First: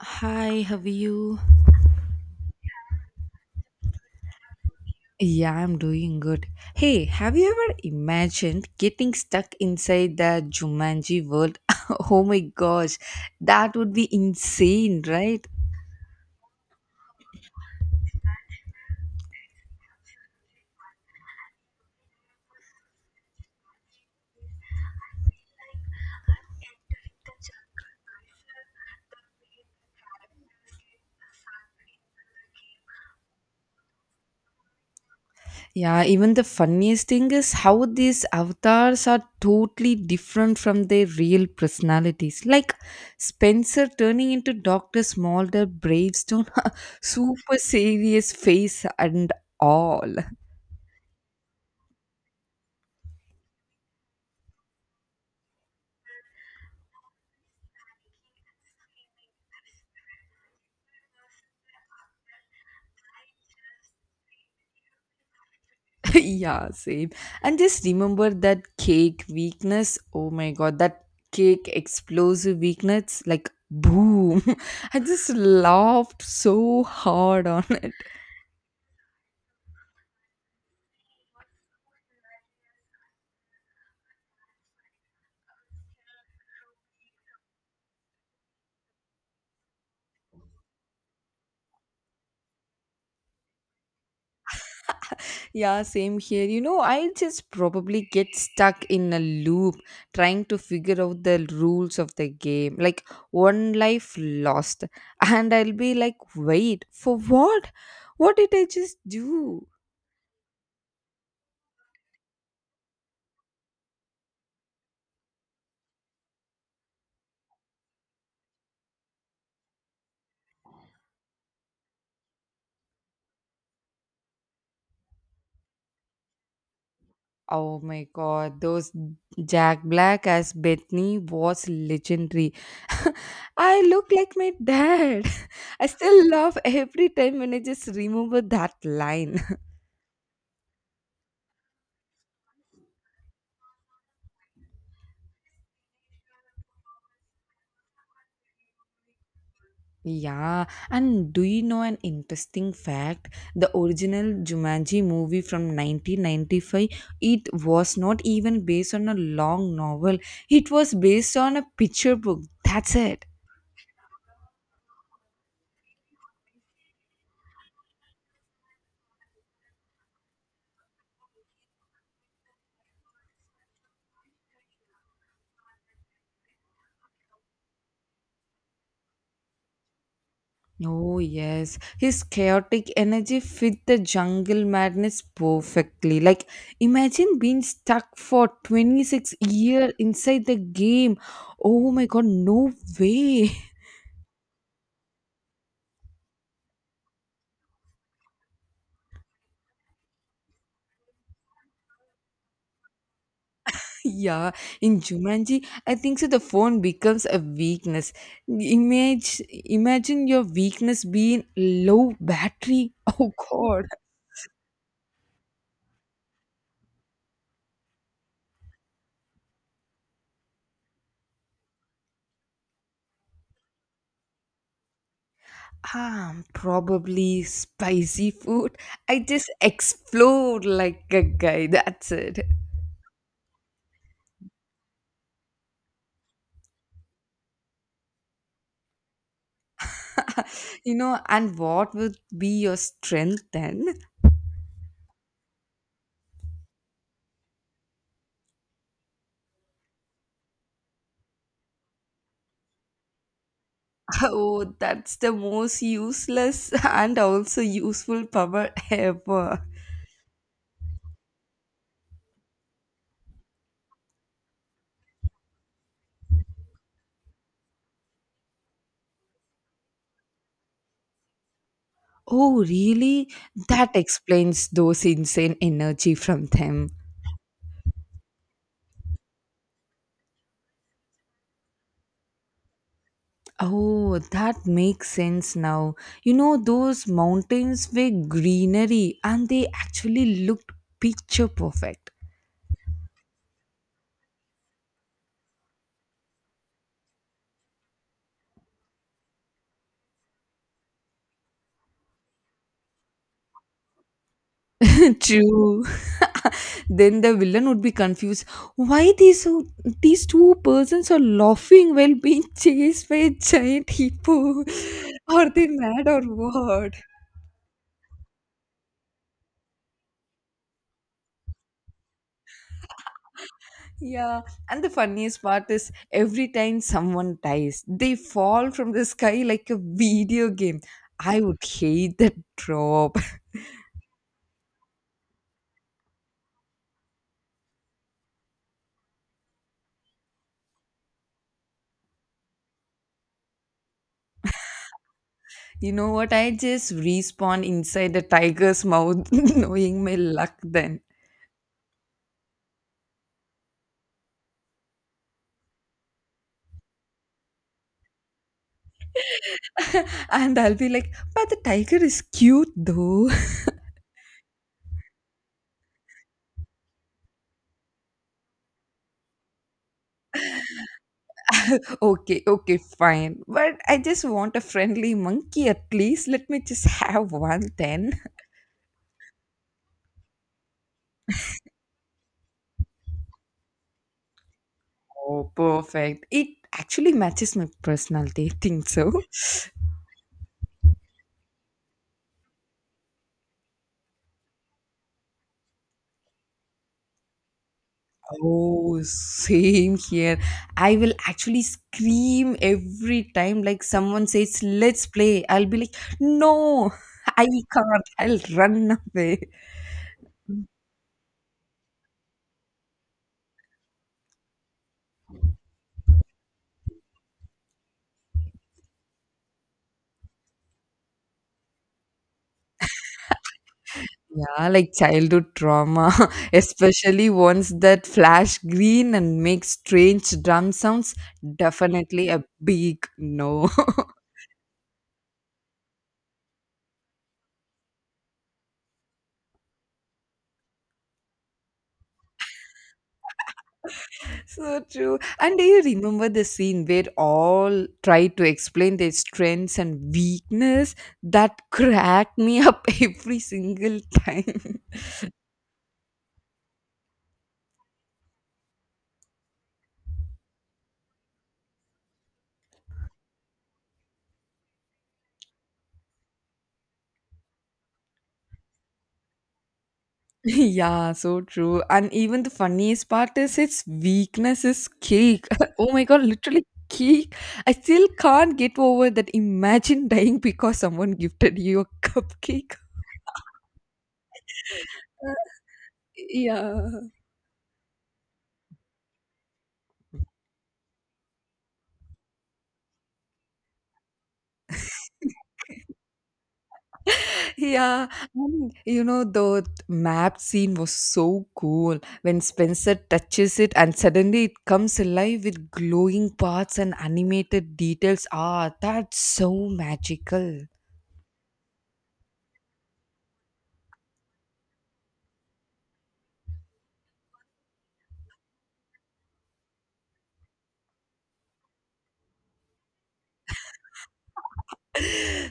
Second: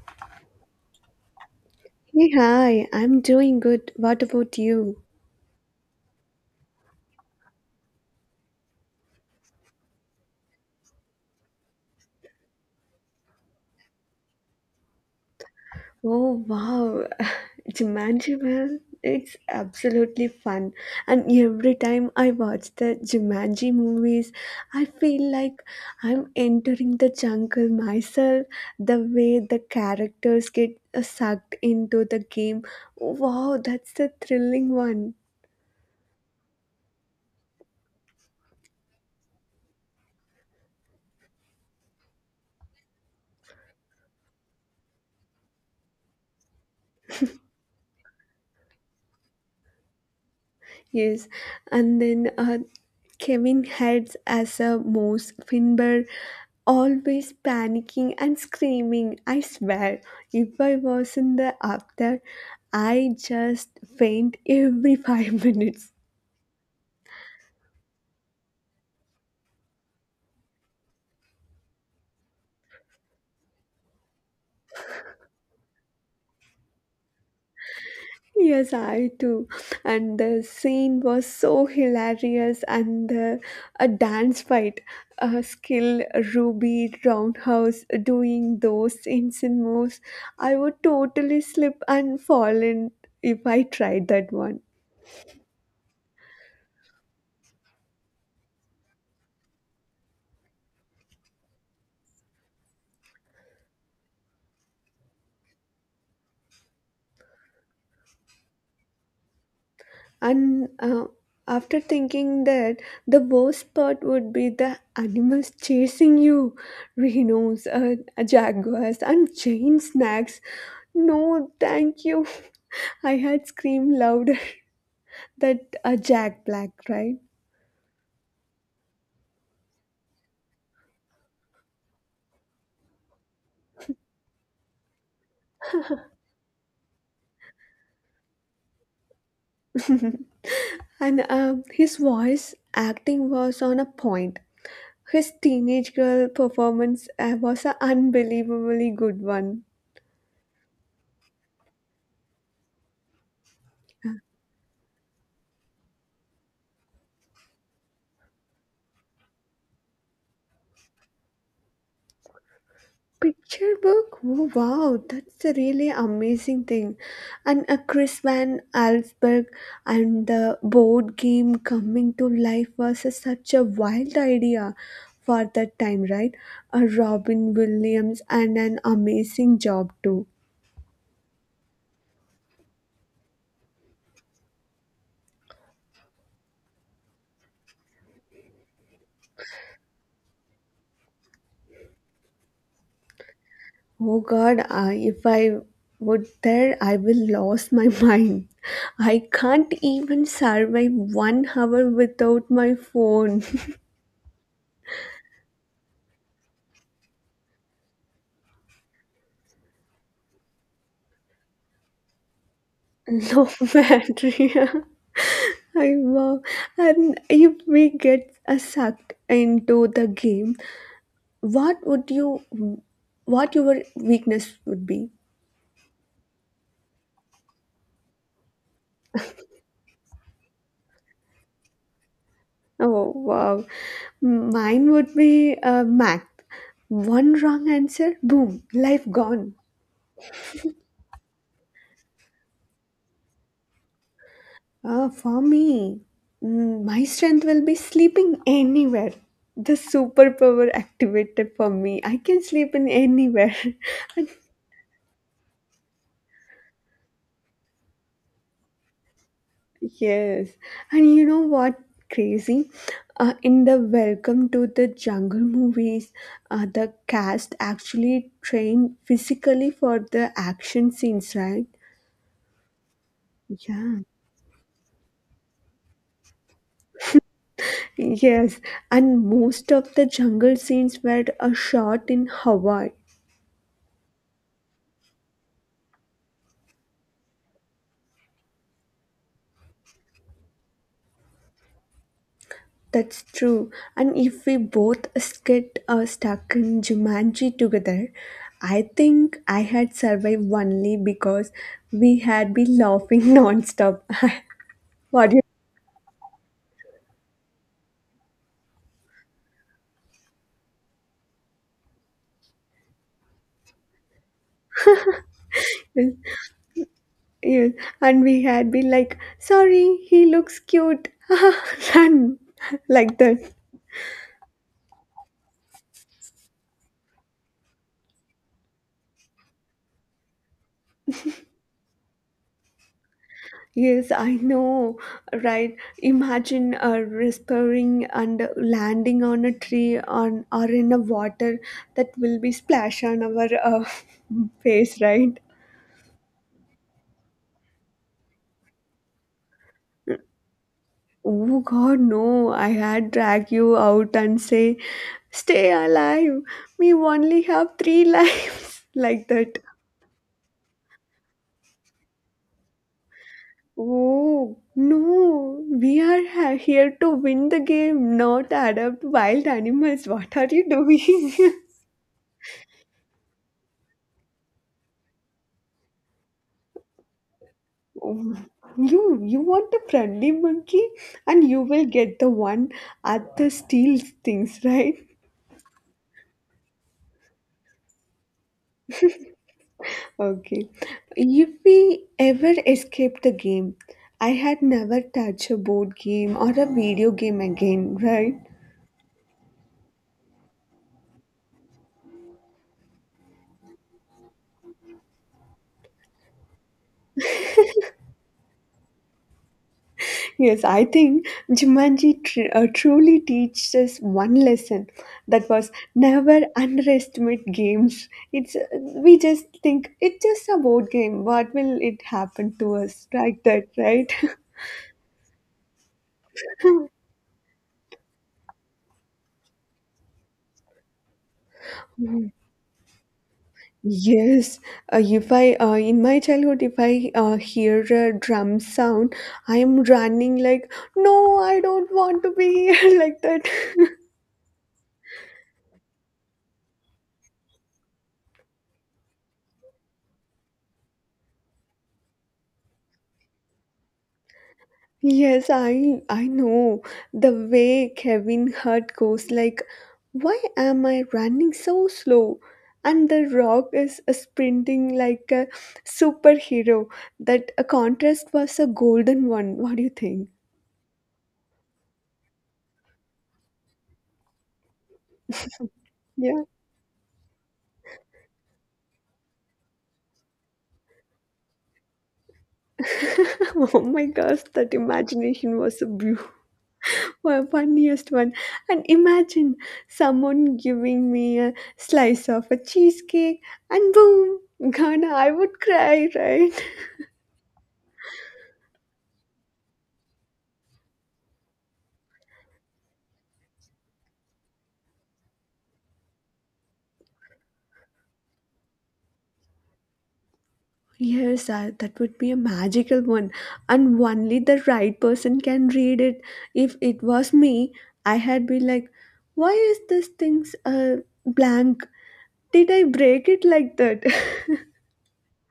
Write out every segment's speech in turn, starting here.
Hi, how are you? Hey, hi, I'm doing good. What about you? Yeah, I'm doing good. Hey, have you ever imagined getting stuck inside the Jumanji world? oh my gosh, that would be insane, right? Oh, wow. Jumanji, man, it's absolutely fun. And every time I watch the Jumanji movies, I feel like I'm entering the jungle myself. The way the characters get sucked into the game. Wow, that's the thrilling one. Yeah, even the funniest thing is how these avatars are totally different from their real personalities. Like Spencer turning into Dr. Smolder Bravestone, super serious face and all. Yes, and then Kevin heads as a mouse, Finbar always panicking and screaming. I swear, if I wasn't the actor, I just faint every 5 minutes. yeah, same. And just remember that cake weakness. Oh my god, that cake explosive weakness, like boom. I just laughed so hard on it. Yes, I too. And the scene was so hilarious, and a dance fight, a skill, Ruby Roundhouse doing those insane moves. I would totally slip and fall in if I tried that one. Yeah, same here. You know, I just probably get stuck in a loop trying to figure out the rules of the game. Like one life lost. And I'll be like, wait, for what? What did I just do? And after thinking that, the worst part would be the animals chasing you rhinos, jaguars, and giant snakes. No, thank you. I had screamed louder that a Jack Black, right? Oh my god, those Jack Black as Bethany was legendary. I look like my dad. I still laugh every time when I just remember that line. And his voice acting was on a point. His teenage girl performance was an unbelievably good one. Yeah, and do you know an interesting fact? The original Jumanji movie from 1995, it was not even based on a long novel. It was based on a picture book. That's it. Picture book? Oh, wow, that's a really amazing thing. And a Chris Van Allsburg and the board game coming to life was such a wild idea for that time, right? A Robin Williams and an amazing job too. Oh, yes. His chaotic energy fit the jungle madness perfectly. Like, imagine being stuck for 26 years inside the game. Oh my god, no way. Oh God, I if I would there, I will lose my mind. I can't even survive 1 hour without my phone. yeah, in Jumanji, I think so the phone becomes a weakness. Image, imagine your weakness being low battery. Oh Low god. battery. I wow. And if we get sucked into the game, what would you, what your weakness would be? Probably spicy food. I just explode like a guy. That's it. Oh wow, mine would be math. One wrong answer, boom, life gone. you know, and what would be your strength then? For me, my strength will be sleeping anywhere. The superpower activated for me. I can sleep in anywhere. I Oh, that's the most useless and also useful power ever. yes, and you know what? Crazy. In the Welcome to the Jungle movies, the cast actually trained physically for the action scenes, right? Oh, really? That Yeah, explains those insane energy from them. yes, and most of the jungle scenes were shot in Hawaii. Oh, that makes sense now. You know, those mountains were greenery and they actually looked picture perfect. That's true. And if we both get stuck in Jumanji together, I think I had survived only because we had been laughing non-stop. What do you True. Then the villain would be confused. Why these so these two persons are laughing while being chased by a giant hippo? Are they mad think? or what? Yes. And we had been like, sorry, he looks cute. Run. Like that. Yeah, and the funniest part is every time someone dies, they fall from the sky like a video game. I would hate that drop. Yes, I know, right? Imagine whispering and landing on a tree on or in a water that will be splash on our face, right? You know what? I just respawn inside the tiger's mouth, knowing my luck then. Oh God, no! I had drag you out and say, "Stay alive. We only have three lives," like that. and I'll be like, but the tiger is cute though. Oh, no, we are here to win the game, not adopt wild animals. What are you doing? okay, okay, fine. But I just want a friendly monkey at least. Let me just have one then. Oh, you want a friendly monkey and you will get the one at the steals things, right? Oh, perfect. It actually matches my personality. I think so. Okay. If we ever escape the game, I had never touched a board game or a video game again, right? Oh, same here. I will actually scream every time like someone says, let's play. I'll be like, no, I can't. I'll run away. Yes, I think Jumanji truly teaches us one lesson that was never underestimate games. It's we just think it's just a board game. What will it happen to us? Like that, right? Yeah, like childhood trauma, especially ones that flash green and make strange drum sounds, definitely Mm. a big no. Yes, if I in my childhood, if I hear a drum sound, I am running like, no, I don't want to be here like that. So true. And do you remember the scene where all try to explain their strengths and weakness that cracked me up every single time? Yes, I know. The way Kevin Hart goes like, why am I running so slow? And the rock is sprinting like a superhero. That a contrast was a golden one. What do you think? Yeah, so true. And even the funniest part is its weakness is cake. Oh my god, Yeah. literally cake. I still can't get over that. Imagine dying because someone gifted you a cupcake. oh my gosh, that Uh, imagination was a beautiful, yeah, funniest one. And imagine someone giving me a slice of a cheesecake and boom, Ghana, I would cry, right? yeah, and you know the map scene was so cool when Spencer touches it and suddenly it comes alive with glowing parts and animated details. Ah, that's so magical. Yes, that would be a magical one. And only the right person can read it. If it was me, I had been like, why is this thing's blank? Did I break it like that?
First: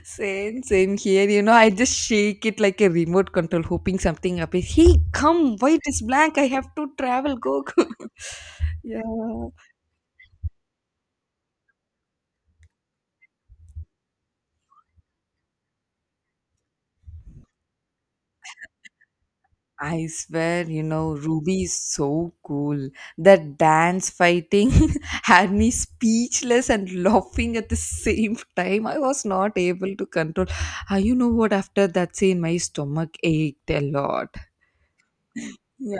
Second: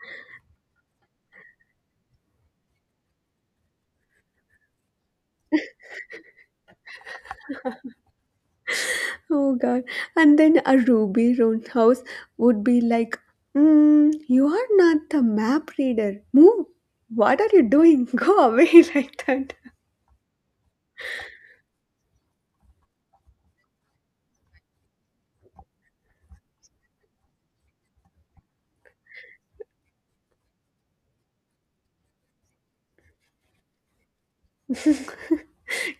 Same, same here. You know, I just shake it like a remote control, hoping something appears. Hey, come! Why it is blank? I have to travel. Go, go. yeah, Oh god. And then a Ruby Roundhouse would be like, you are not the map reader. Move. What are you doing? Go away like that. I swear. You know, Ruby is so cool. That dance fighting had me speechless and laughing at the same time. I was not able to control. Ah, you know what? After that scene, my stomach ached a lot.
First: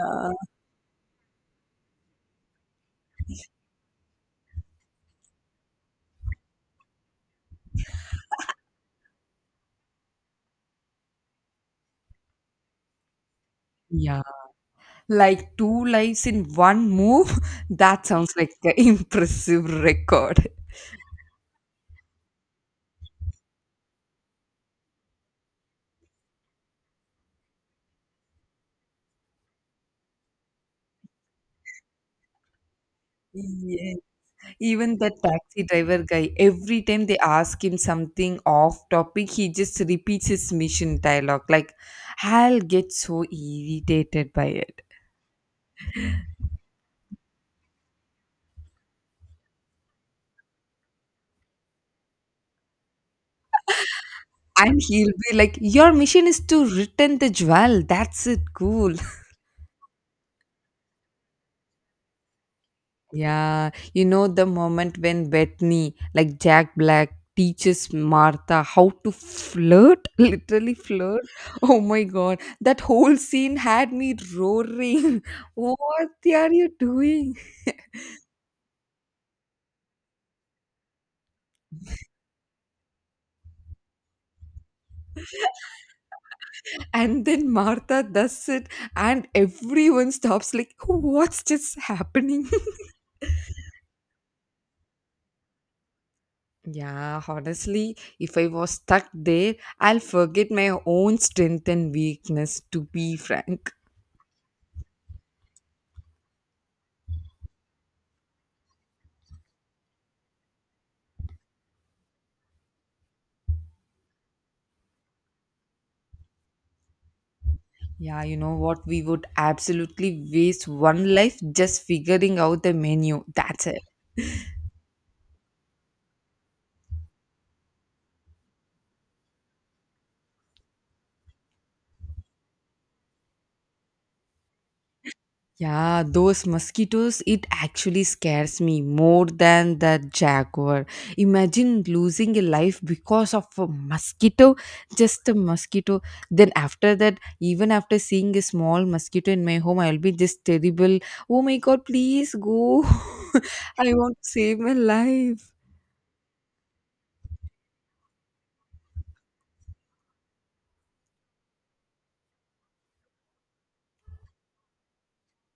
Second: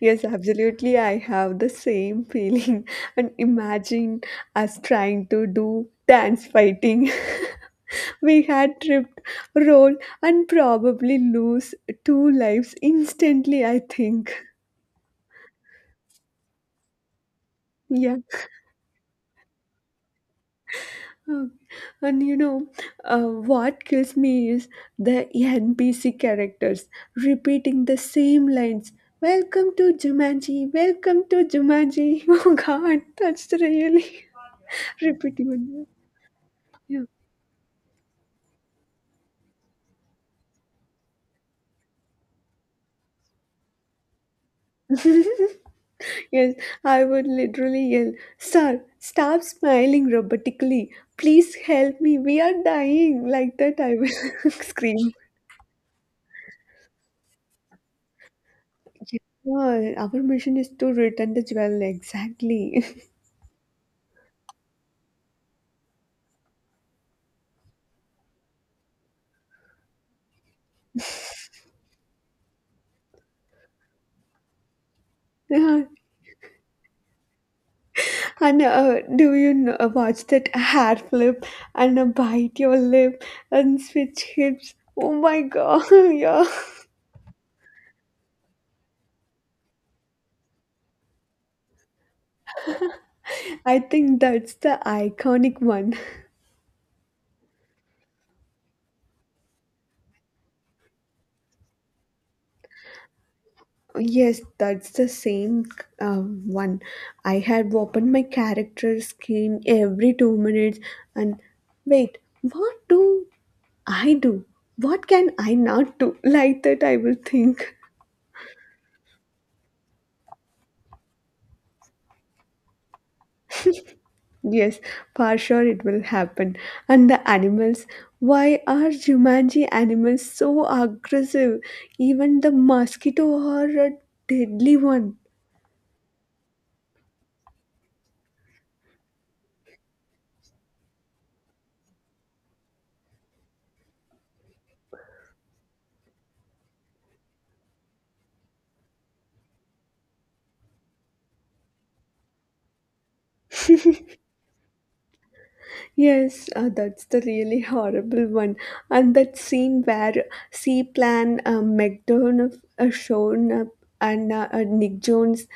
Yes, absolutely. I have the same feeling. And imagine us trying to do dance fighting. We had tripped, roll, and probably lose two lives instantly, I Yeah. think. Like two lives in one move? That Yeah. sounds like an impressive record. Um, and you know, uh, what kills me is the NPC characters repeating the same lines. Welcome to Jumanji, welcome to Jumanji. Oh God, that's Yeah. really. Even the Repeating taxi on driver guy, every time they ask him something off topic, he just repeats his mission dialogue. Like, I'll get so irritated by it. yeah. Yes, I would literally yell, sir, stop smiling robotically. Please help me. We are dying. Like that, I will And scream. he'll be like, your mission is to return the jewel. That's it. Cool. Yeah, our mission is to return the jewel. Exactly. Yeah, you know the moment when Bethany, like Jack Black, teaches Martha how to flirt, literally flirt. Oh my god, that whole scene had me roaring. What Yeah. are you doing? And do you know, watch that hair flip and bite your lip and switch hips? Oh my god. Yeah. And then Martha does it, and everyone stops, like, what's just happening? I think that's the iconic one. Yeah, honestly, if I was stuck there, I'll forget my own strength and weakness, to be frank. Yes, that's the same one. I had opened my character screen every 2 minutes and wait, what do I do? What can I not do? Like that, I will think. Yeah, you know what? We would absolutely waste one life just figuring out the menu. That's it. Yes, for sure it will happen. And the animals, why are Jumanji animals so aggressive? Even the mosquito are a deadly one. Yeah, those mosquitoes, it actually scares me more than the jaguar. Imagine losing a life because of a mosquito, just a mosquito. Then, after that, even after seeing a small mosquito in my home, I'll be just terrible. Oh my god, please go. I want to save my life. Yes, that's the really horrible one. And that scene where C-Plan McDonough shown up and Nick Jones.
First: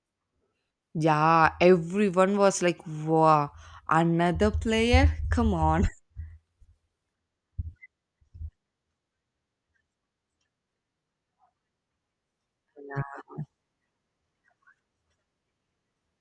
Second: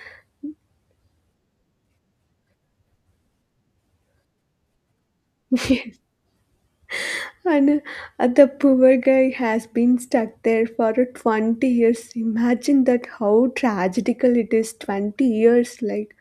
Yeah, everyone was like, wow, another player? Come on. Yes. And the poor guy has been stuck there for 20 years. Imagine that how tragedical it is 20 years like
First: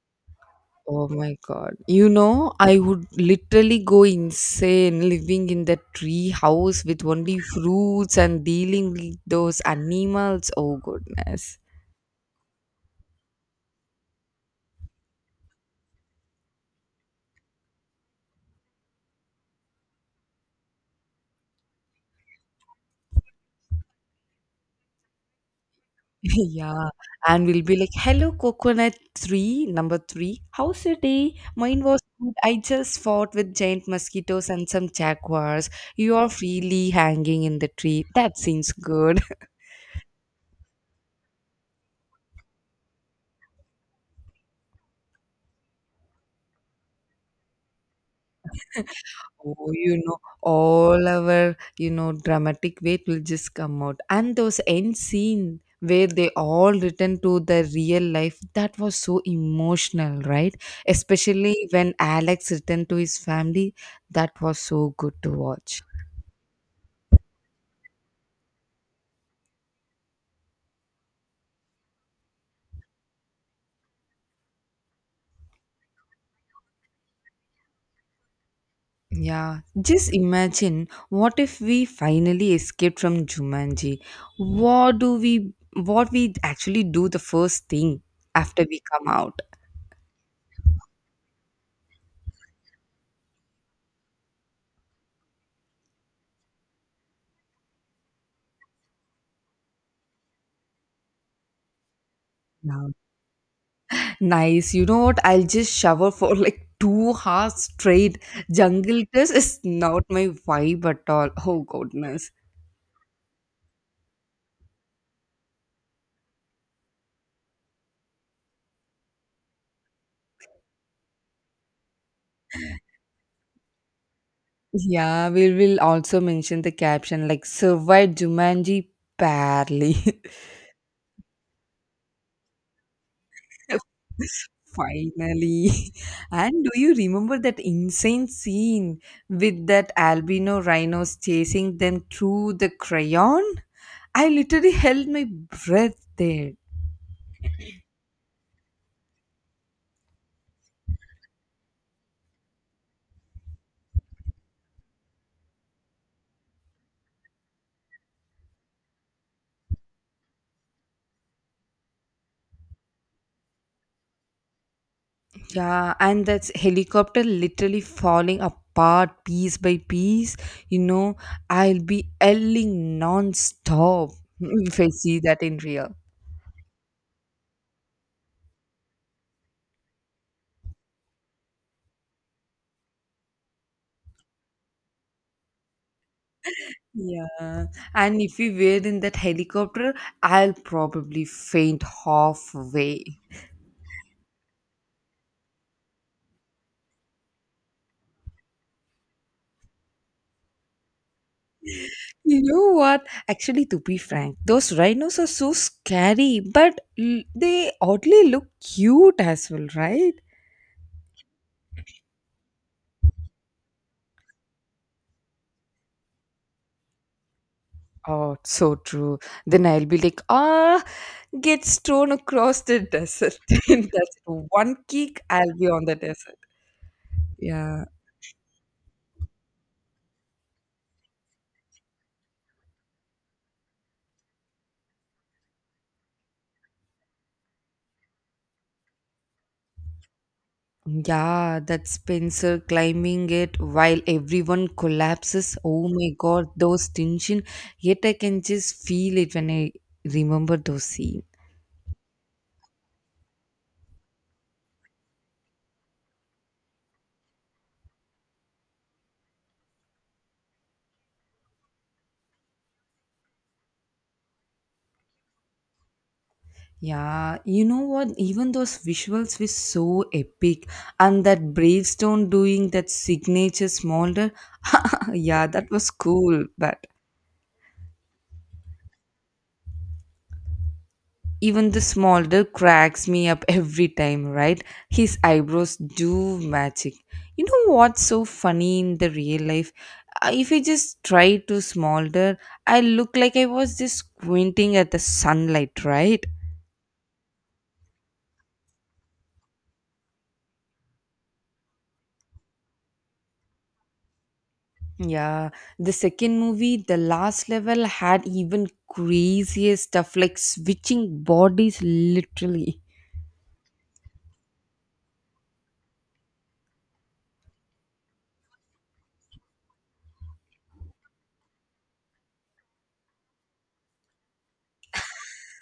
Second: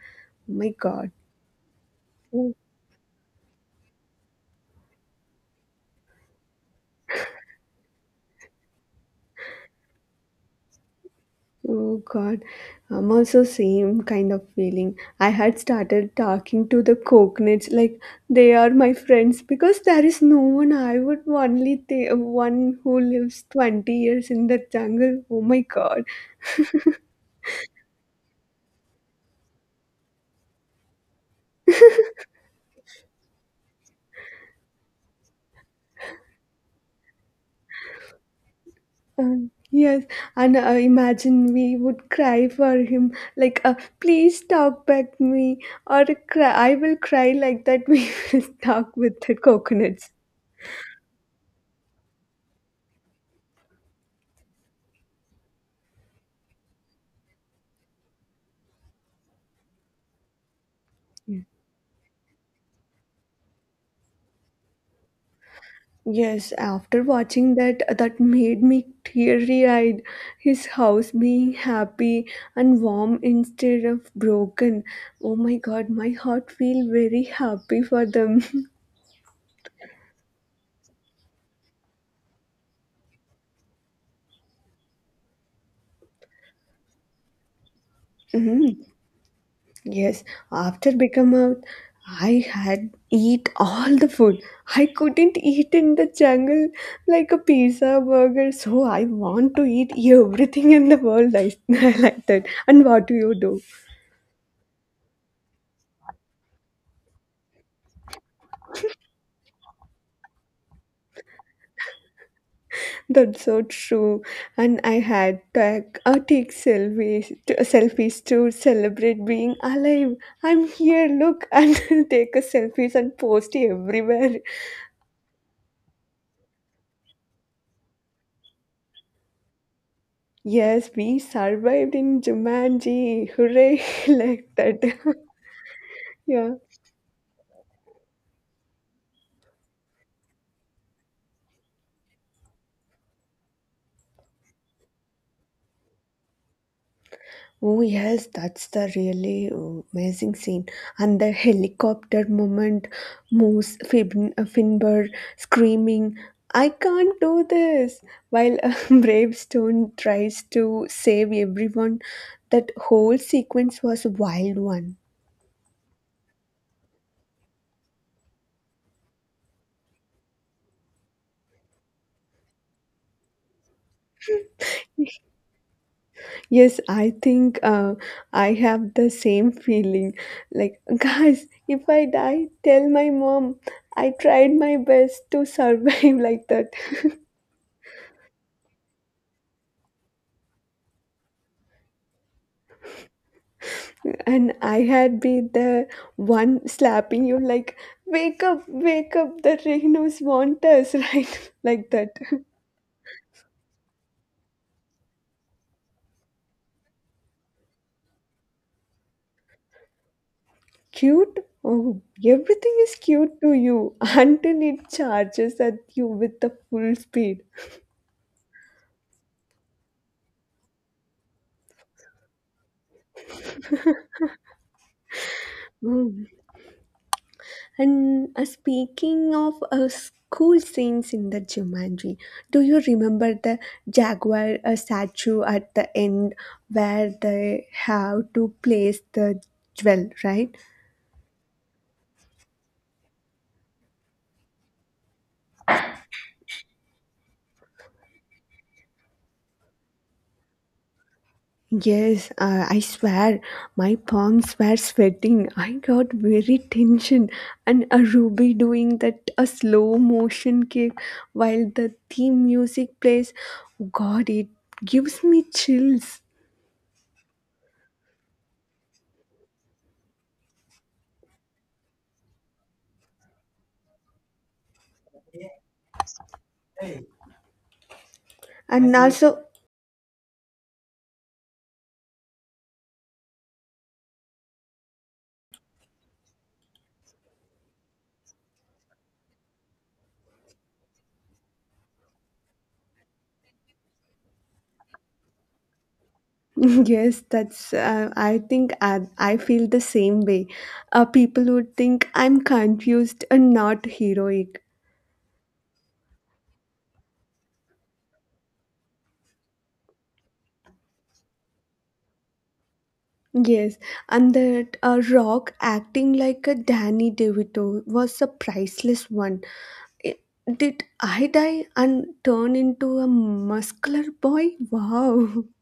my Oh god. my god. You know, I would literally go insane living in that tree house with only fruits and dealing with those animals. Oh goodness. Oh God, I'm also same kind of feeling. I had started talking to the coconuts like they are my friends because there is no one. I would only the one who lives 20 years in the jungle. Oh my God. yeah. And we'll be like, hello, coconut tree, number three. How's your day? Mine was good. I just fought with giant mosquitoes and some jaguars. You are freely hanging in the tree. That seems good. Yes, and imagine we would cry for him like, please talk back me or cry. I will cry like that. We will talk with the Oh, you coconuts. know, all our, you know, dramatic weight will just come out. And those end scene where they all return to the real life, that was so emotional, right? Especially when Alex returned to his family, that was so good to watch. Yes, after watching that, that made me teary-eyed. His house being happy and warm instead of broken. Oh my God, my heart feel very happy for them. Yeah, just imagine what if we finally escaped from Jumanji? What we actually do the first thing after we Mm, come out? yes, after become out, I had eat all the food. I couldn't eat in the jungle like a pizza burger. So I want to eat everything in the world. I, I like that. And what do you do? Nice. You know what? I'll just shower for like 2 hours straight. Jungle Cruise is not my vibe at all. Oh goodness. That's so true. And I had tag, take selfies to celebrate being alive. I'm here, look, and take a selfies and post everywhere. Yeah, we will also mention the caption like survived Jumanji barely. Yes, we survived in Jumanji. Hooray, like that. Finally. Yeah. And do you remember that insane scene with that albino rhinos chasing them through the crayon? I literally held my breath there. Oh yes, that's the really amazing scene, and the helicopter moment, Moose Finn, Finbar screaming, "I can't do this!" While Bravestone tries to save everyone. That whole sequence was a wild one. Yeah, and that's helicopter literally falling apart piece by piece. You know, I'll be yelling non-stop if I see that in real. Yes, I think I have the same feeling. Like, guys, if I die, tell my mom I tried my best to survive like that. Yeah, and if we were in that helicopter, I'll probably faint halfway. And I had been the one slapping you like, wake up, the rhinos want us, right? Like that. You know what? Actually, to be frank, those rhinos are so scary, but they oddly look cute as well, right? Cute? Oh, everything is cute to you until it charges at you with the full speed. Oh, so true. Then I'll be like, ah, gets thrown across the desert. And that's one kick, I'll be on the Mm. desert. Yeah. And speaking of school scenes in the Jumanji, do you remember the jaguar statue at the end where they have to place the jewel, right? Yeah, that Spencer climbing it while everyone collapses. Oh my God, those tension. Yet I can just feel it when I remember those scenes. Yes, I swear, my palms were sweating. I got very tension, and a Ruby doing that a slow motion kick while the theme music plays. God, it gives me chills. Yeah, you know what? Even those visuals were so epic, and that Bravestone doing that signature smolder. yeah, that was cool, but And also, even the smolder cracks me up every time, right? His eyebrows do magic. You know what's so funny in the real life? If I just try to smolder, I look like I was just squinting at the sunlight, right? yes, that's. I think I feel the same way. People would think I'm confused and not heroic. Yeah, the second movie, The Last Level, had even crazier stuff like switching bodies literally. Yes, and that Rock acting like a Danny DeVito was a priceless one. I- did I die and turn into a muscular boy? Wow.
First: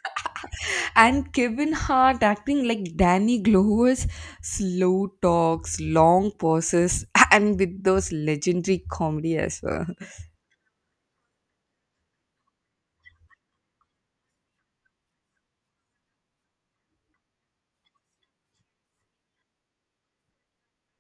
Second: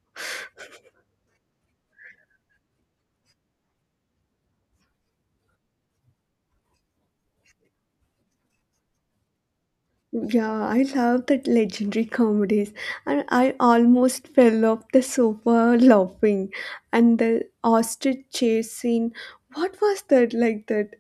And Kevin Hart acting like Danny Glover's slow talks, long pauses, and with those legendary comedy as well. Yeah, I love that legendary comedies, and I almost fell off the sofa laughing. And the ostrich chase scene, what was that like that?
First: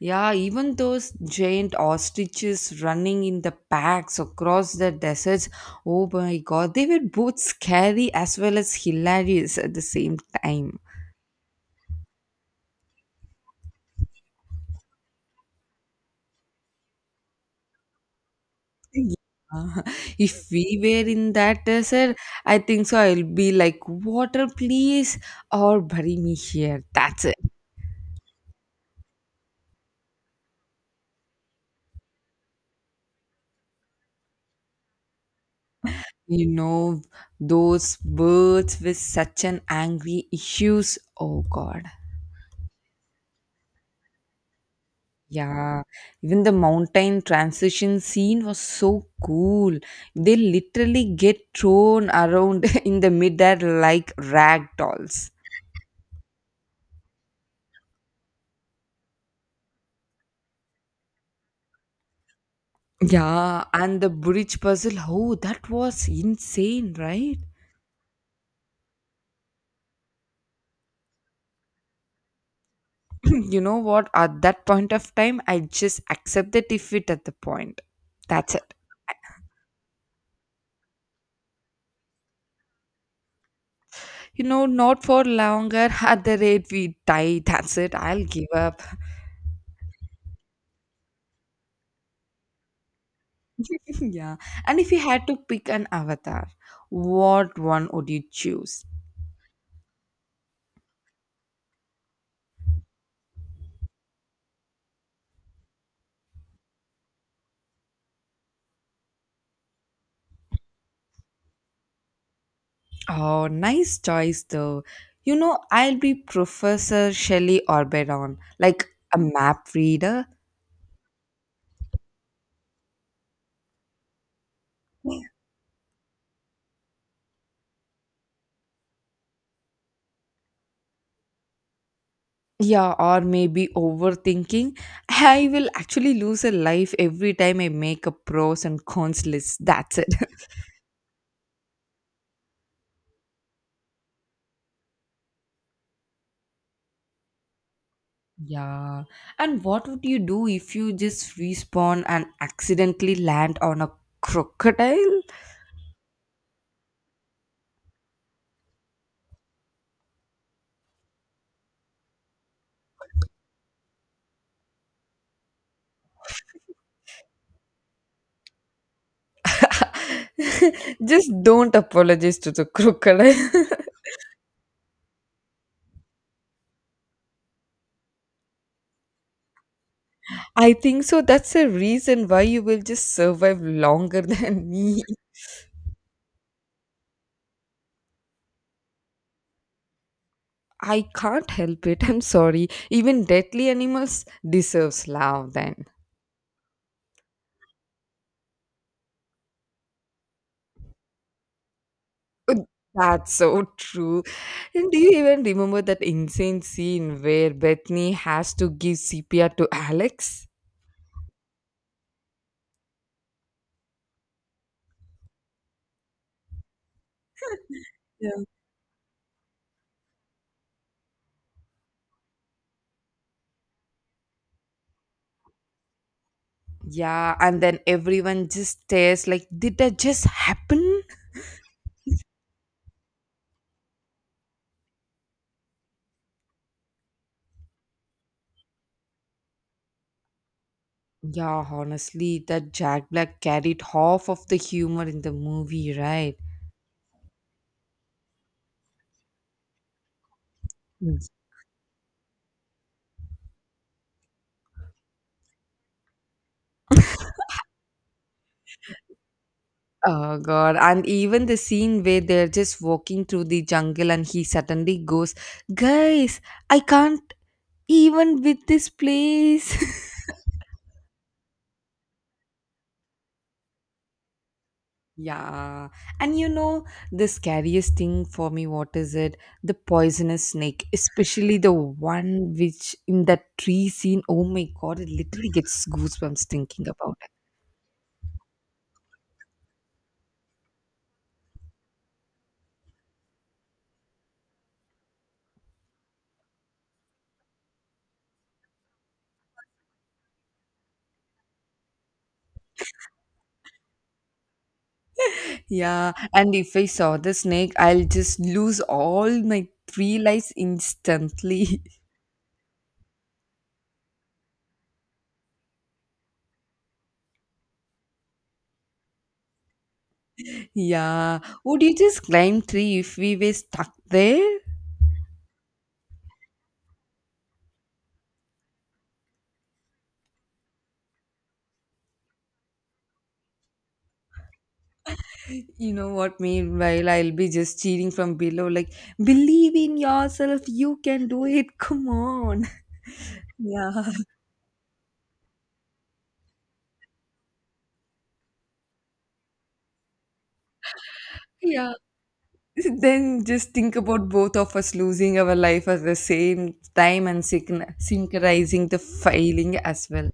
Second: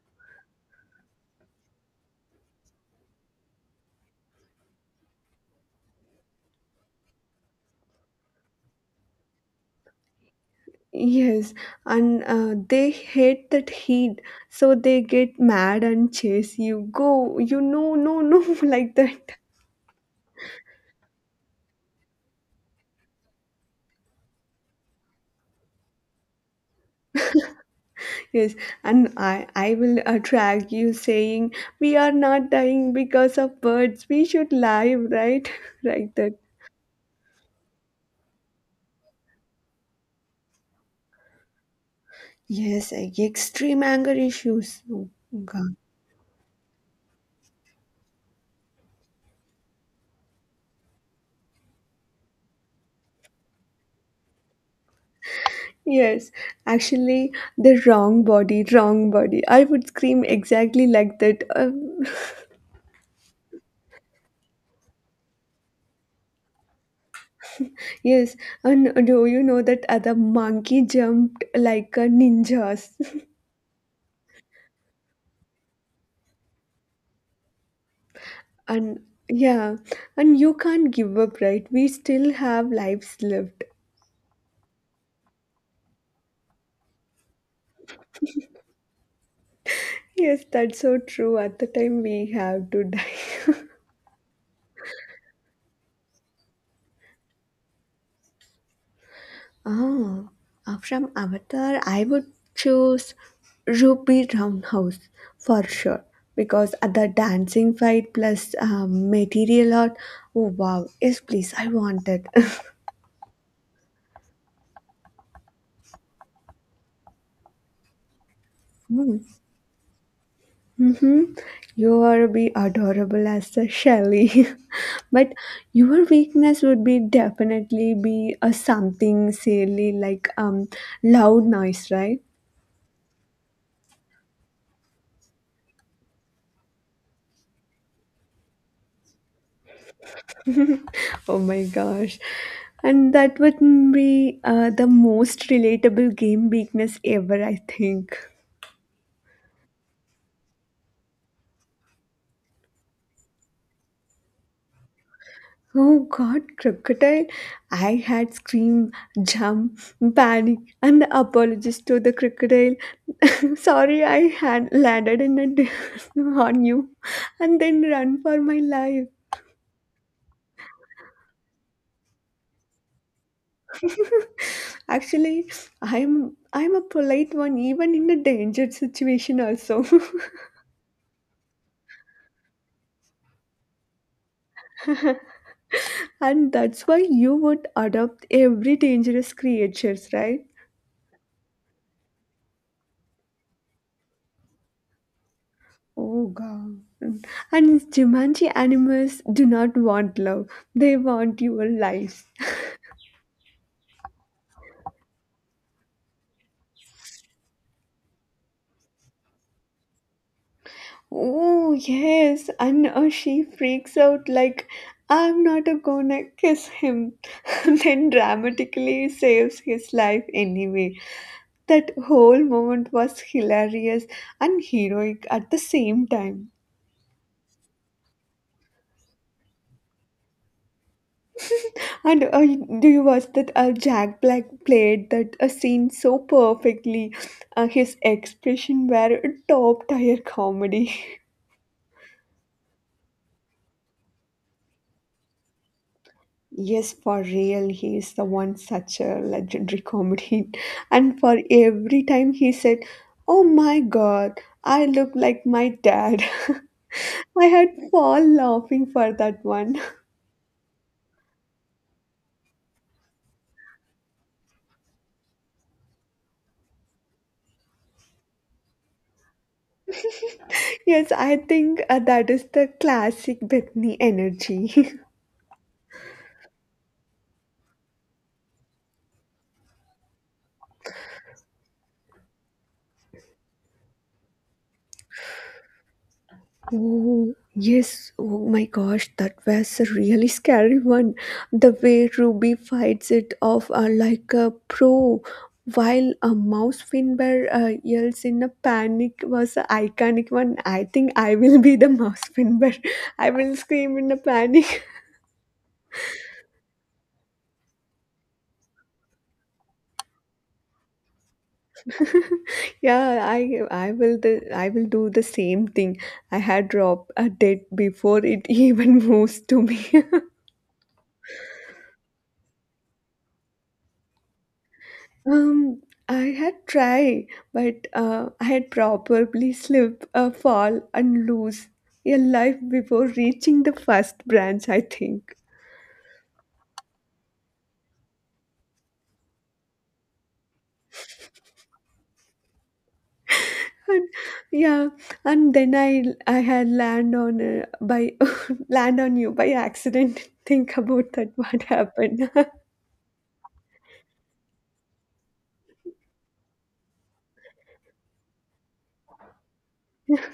Yeah, even those giant ostriches running in the packs across the deserts. Oh my god, they were both scary as well as hilarious at the same time. Yes, and they hate that heat, so they get mad and chase you. Go, you no, no, no, like that. Yeah. If we were in that desert, I think so. I'll be like, water, please, or bury me here. That's it. Yes, and I will attract you saying we are not dying because of birds. We should live, right? like that. You know, those birds with such an angry issues. Oh, God. Yes, extreme anger issues. Oh, God. Yeah. Even the mountain transition scene was so cool. They literally get thrown around in the midair like rag dolls. Yes, actually, wrong body. I would scream exactly like that. Yeah. And the bridge puzzle. Oh, that was insane, right? Yes, and do you know that other monkey jumped like a ninjas? You know what? At that point of time I just accept the defeat at the point. That's it. And yeah, and you can't give up, right? We still have lives left. You know, not for longer at the rate we die. That's it, I'll give up. Yes, that's so true. At the time, we have to die. Yeah, and if you had to pick an avatar, what one would you choose? Oh, from Avatar, I would choose Ruby Roundhouse for sure because at the dancing fight plus material art. Oh wow! Yes, please, I want it. Oh, nice choice though. You know, I'll be Professor Shelley Orberon, like Hmm. a map reader. Mm-hmm. You are be adorable as the Shelley, but your weakness would be definitely be a something silly like loud noise, right? Yeah, or maybe overthinking. I will actually lose a life every time I make a pros and cons list. That's it. Oh my gosh, and that would be the most relatable game weakness ever, I think. Yeah. And what would you do if you just respawn and accidentally land on a crocodile? Oh God, crocodile! I had screamed, jump, panic, and apologized to the crocodile. Sorry, I had landed in on you, and then run for my life. just don't apologize to the crocodile. Actually, I'm a polite one, even in a dangerous situation also. I think so. That's the reason why you will just survive longer than me. And that's why you would adopt every dangerous creatures, right? I can't help it. I'm sorry. Even deadly animals deserves love then. Oh god. And Jumanji animals do not want love. They want your lives. That's so true. And do you even remember that insane scene where Bethany has to give CPR to Alex? Oh yes, and she freaks out like I'm not a gonna kiss him. Then Yeah. dramatically saves his life anyway. That whole moment was hilarious and heroic at the same time. Yeah, and then everyone just stares like, did that just happen? And do you watch that Jack Black played that scene so perfectly? His expression were top tier comedy. Yeah, honestly, that Jack Black carried half of the humor in the movie, right? Yes, for real, he is the one such a legendary comedian. And Yes. for every time he said, "Oh my God, I look like my dad," I had fall laughing for that one. Oh god, and even the scene where they're just walking through the jungle and he suddenly goes, guys, I can't even with this place. Yes, I think that is the classic Bethany energy. Yeah, and you know the scariest thing for me, what is it? The poisonous snake, especially the one which in that tree scene. Oh my god, it literally gets goosebumps thinking about it. Oh, yes. Oh my gosh, that was a really scary one. The way Ruby fights it off like a pro, while a mouse finbar yells in a panic was an iconic one. I think I will be the mouse finbar. I will scream in a panic. Yeah, and if I saw the snake, I'll just lose all my three lives instantly. Yeah, I will the I will do the same thing. I had dropped a dead before it even moves to me. yeah, would you just climb tree if we were stuck there? Um, I had try, but I had probably slip, fall, and lose a life before reaching the first branch. I think, You know what? Meanwhile, I'll be just cheering from below, like, believe in yourself, you can do it, come on. Yeah. and yeah, and then I had land on by land on you by accident. Think about that. What Yeah. happened? Then just think about both of us losing our life at the same time and synchronizing the failing as well.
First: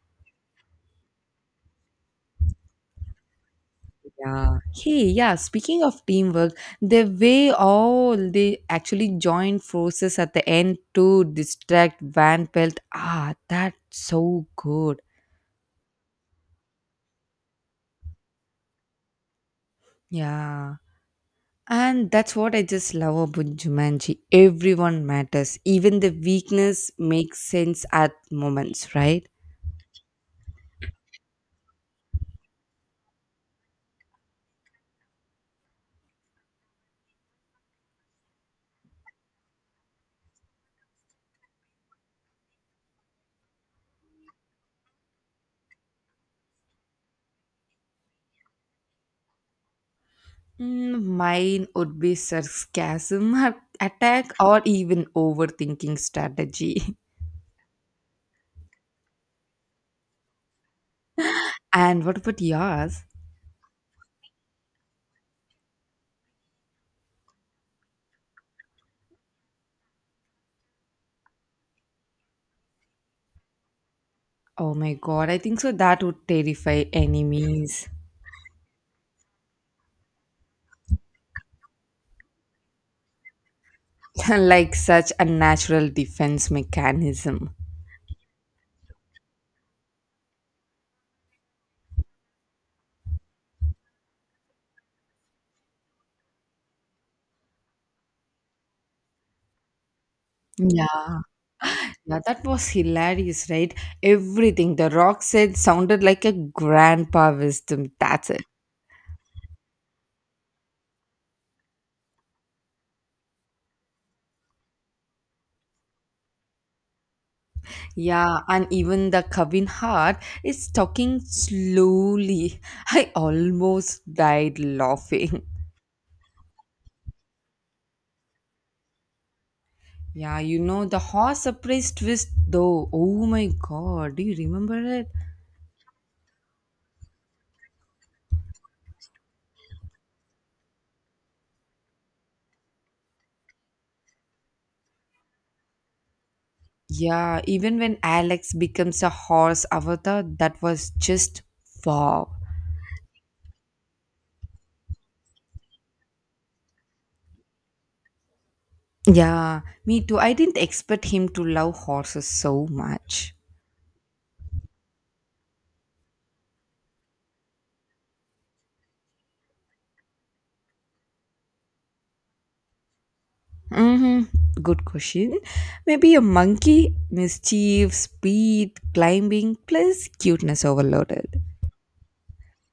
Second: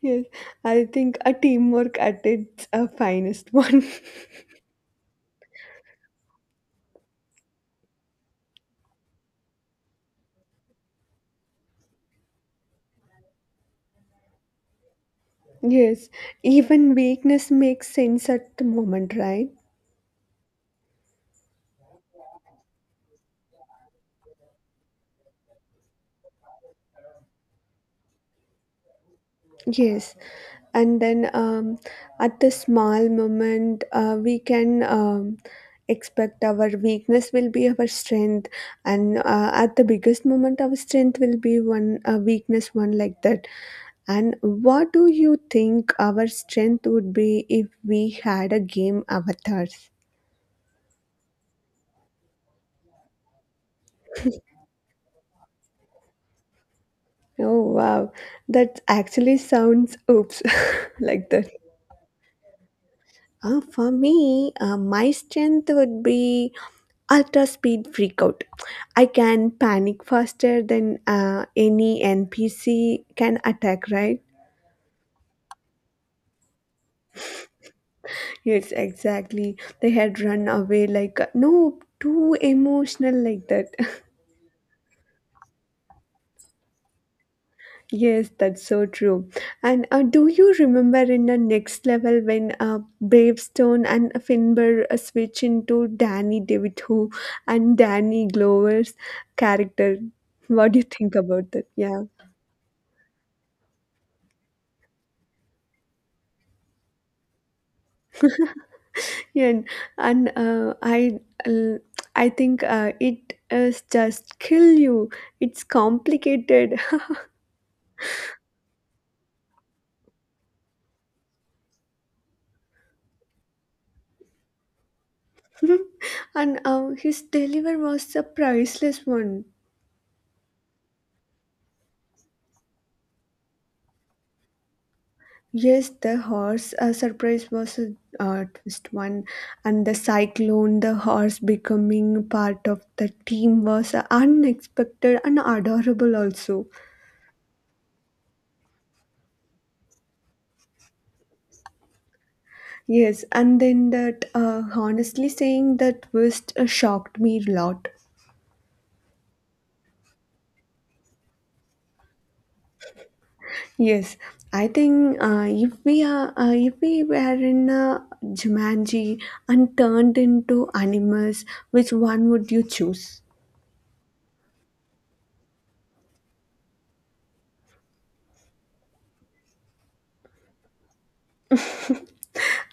Yes, I think a teamwork at its finest one. Yeah. Hey, yeah, speaking of teamwork, the way all they actually joined forces at the end to distract Van Pelt, ah, that's so good. Yes, even weakness makes sense at the moment, right? Yeah. And that's what I just love about Jumanji. Everyone matters. Even the weakness makes sense at moments, right? Yes. And then at the small moment we can expect our weakness will be our strength and at the biggest moment our strength will be one weakness one like that. And what do you think our strength would be if we had a game avatars? Mm, mine would be sarcasm, attack, or even overthinking strategy. Oh wow, that actually sounds oops like that. And what about yours? For me, my strength would be ultra speed freakout. I can panic faster than any npc can attack, right? Oh my god, I think so that would terrify enemies. Yes, exactly. They had run away like no too emotional like that. like such a natural defense mechanism. Yes, that's so true. And do you remember in the next level when bravestone and finbar switch into danny devito and danny glover's character? What do you Yeah, think about that? Yeah. yeah, that was hilarious, right? Everything the rock said sounded like a grandpa wisdom. That's Yeah, and and, uh, I l- I think it is just kill you. It's complicated. Yeah, and even the cabin heart is talking slowly. I almost died laughing. And his deliver was a priceless one. Yeah, you know the horse surprise twist though. Oh my god, do you remember it? Yes, the horse surprise was a twist one, and the cyclone, the horse becoming part of the team was unexpected and adorable also. Yeah, even when Alex becomes a horse avatar, that was just wow. Yes, and then that honestly saying that twist shocked me a lot. Yeah, me too. I didn't expect him to love horses so much. Yes, I think if we were in a Jumanji and turned into animals, which one would you choose? Hmm, good question. Maybe a monkey, mischief, speed, climbing, plus cuteness overloaded.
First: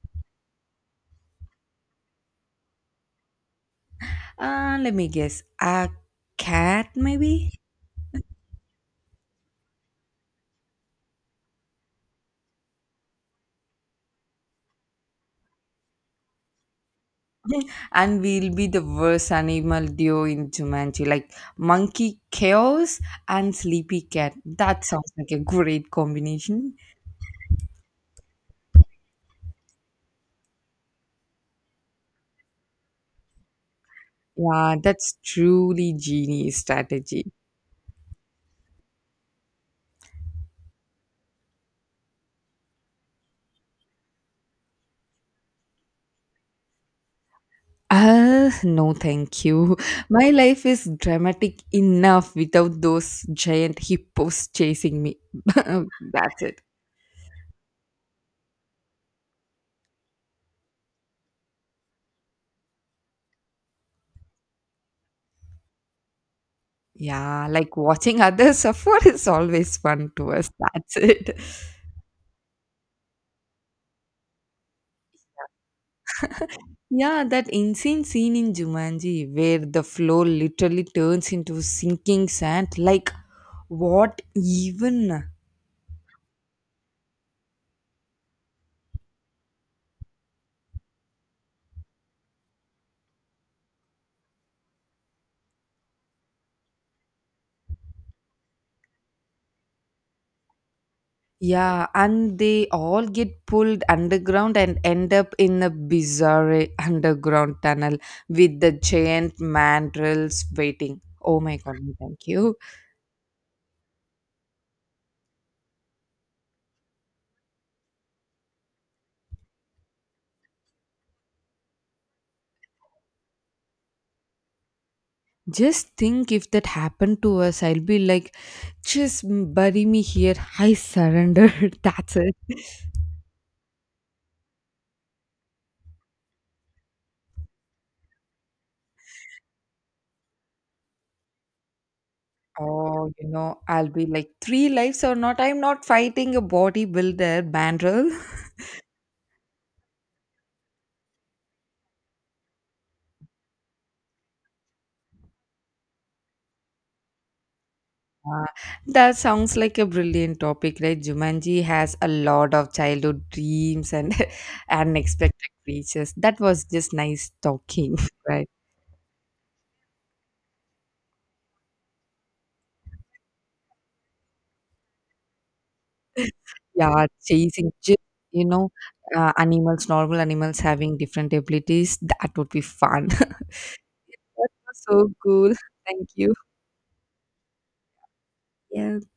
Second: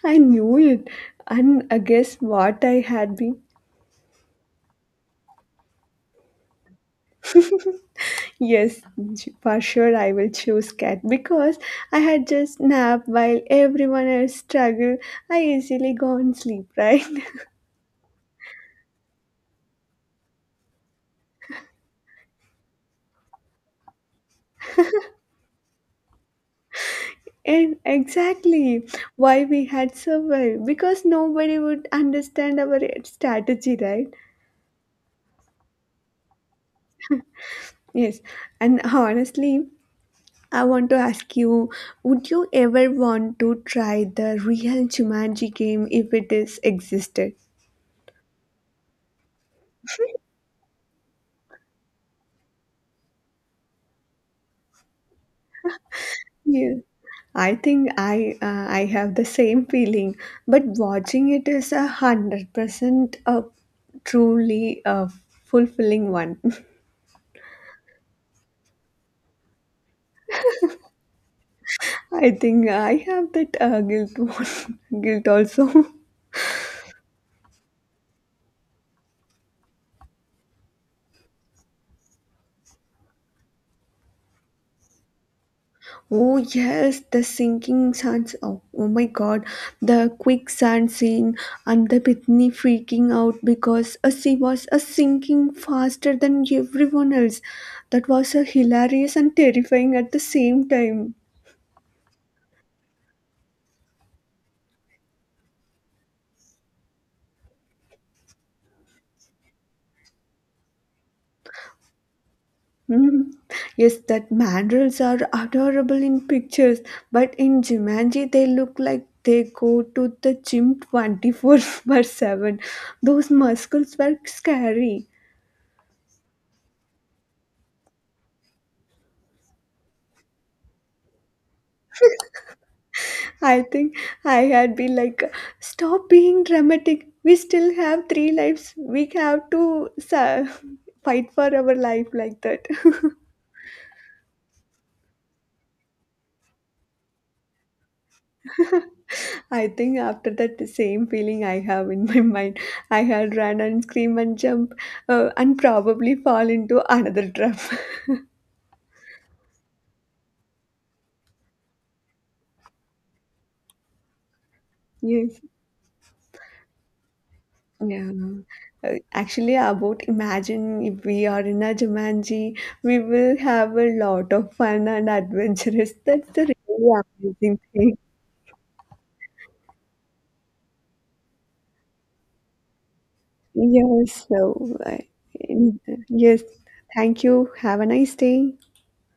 I knew it, and I guess what I had been. Let me guess. A cat, maybe? Yes, for sure I will choose cat because I had just napped while everyone else struggled. I easily go and sleep, right? And we'll be the worst animal duo in Jumanji. Like monkey chaos and sleepy cat. That sounds like a great combination. And exactly why we had survived because nobody would understand our strategy, right? Yeah, that's truly genius strategy. Yes, and honestly, I want to ask you, would you ever want to try the real Jumanji game if it is existed? No, thank you. My life is dramatic enough without those giant hippos chasing me. That's it. Yeah. I think I have the same feeling, but watching it is 100% a truly fulfilling one. Yeah, like watching others suffer is always fun to us. That's it. I think I have that guilt one, guilt also. Yeah, that insane scene in Jumanji where the floor literally turns into sinking sand. Like, what even? Oh yes, the sinking sands. Oh, oh my god, the quicksand scene and the Pitney freaking out because she was sinking faster than everyone else. That was hilarious and terrifying at the same time. Yeah, and they all get pulled underground and end up in a bizarre underground tunnel with the giant mandrels waiting. Oh my god, no, thank you. Mhm. Yes, that mandrels are adorable in pictures, but in Jumanji they look like they go to the gym 24/7. Those muscles were scary. Just think if that happened to us, I'll be like, just bury me here. I surrender. That's it. I think I had been like, stop being dramatic. We still have 3 lives. We have to fight for our life like that. Oh, you know, I'll be like, three lives or not. I'm not fighting a bodybuilder mandrel. I think after that, the same feeling I have in my mind. I had run and scream and jump and probably fall into another trap. Uh, that sounds like a brilliant topic, right? Jumanji has a lot of childhood dreams and Yes. unexpected creatures. That was just nice talking, Yeah. right? Actually, about imagine if we are in a Jumanji, we will have a lot of fun and adventurous. That's the really Yeah, amazing chasing, thing. You know, animals, normal animals having different abilities. That would be fun. that Yes, was so so cool. in- Thank you. yes, thank you. Have a nice day. Yeah.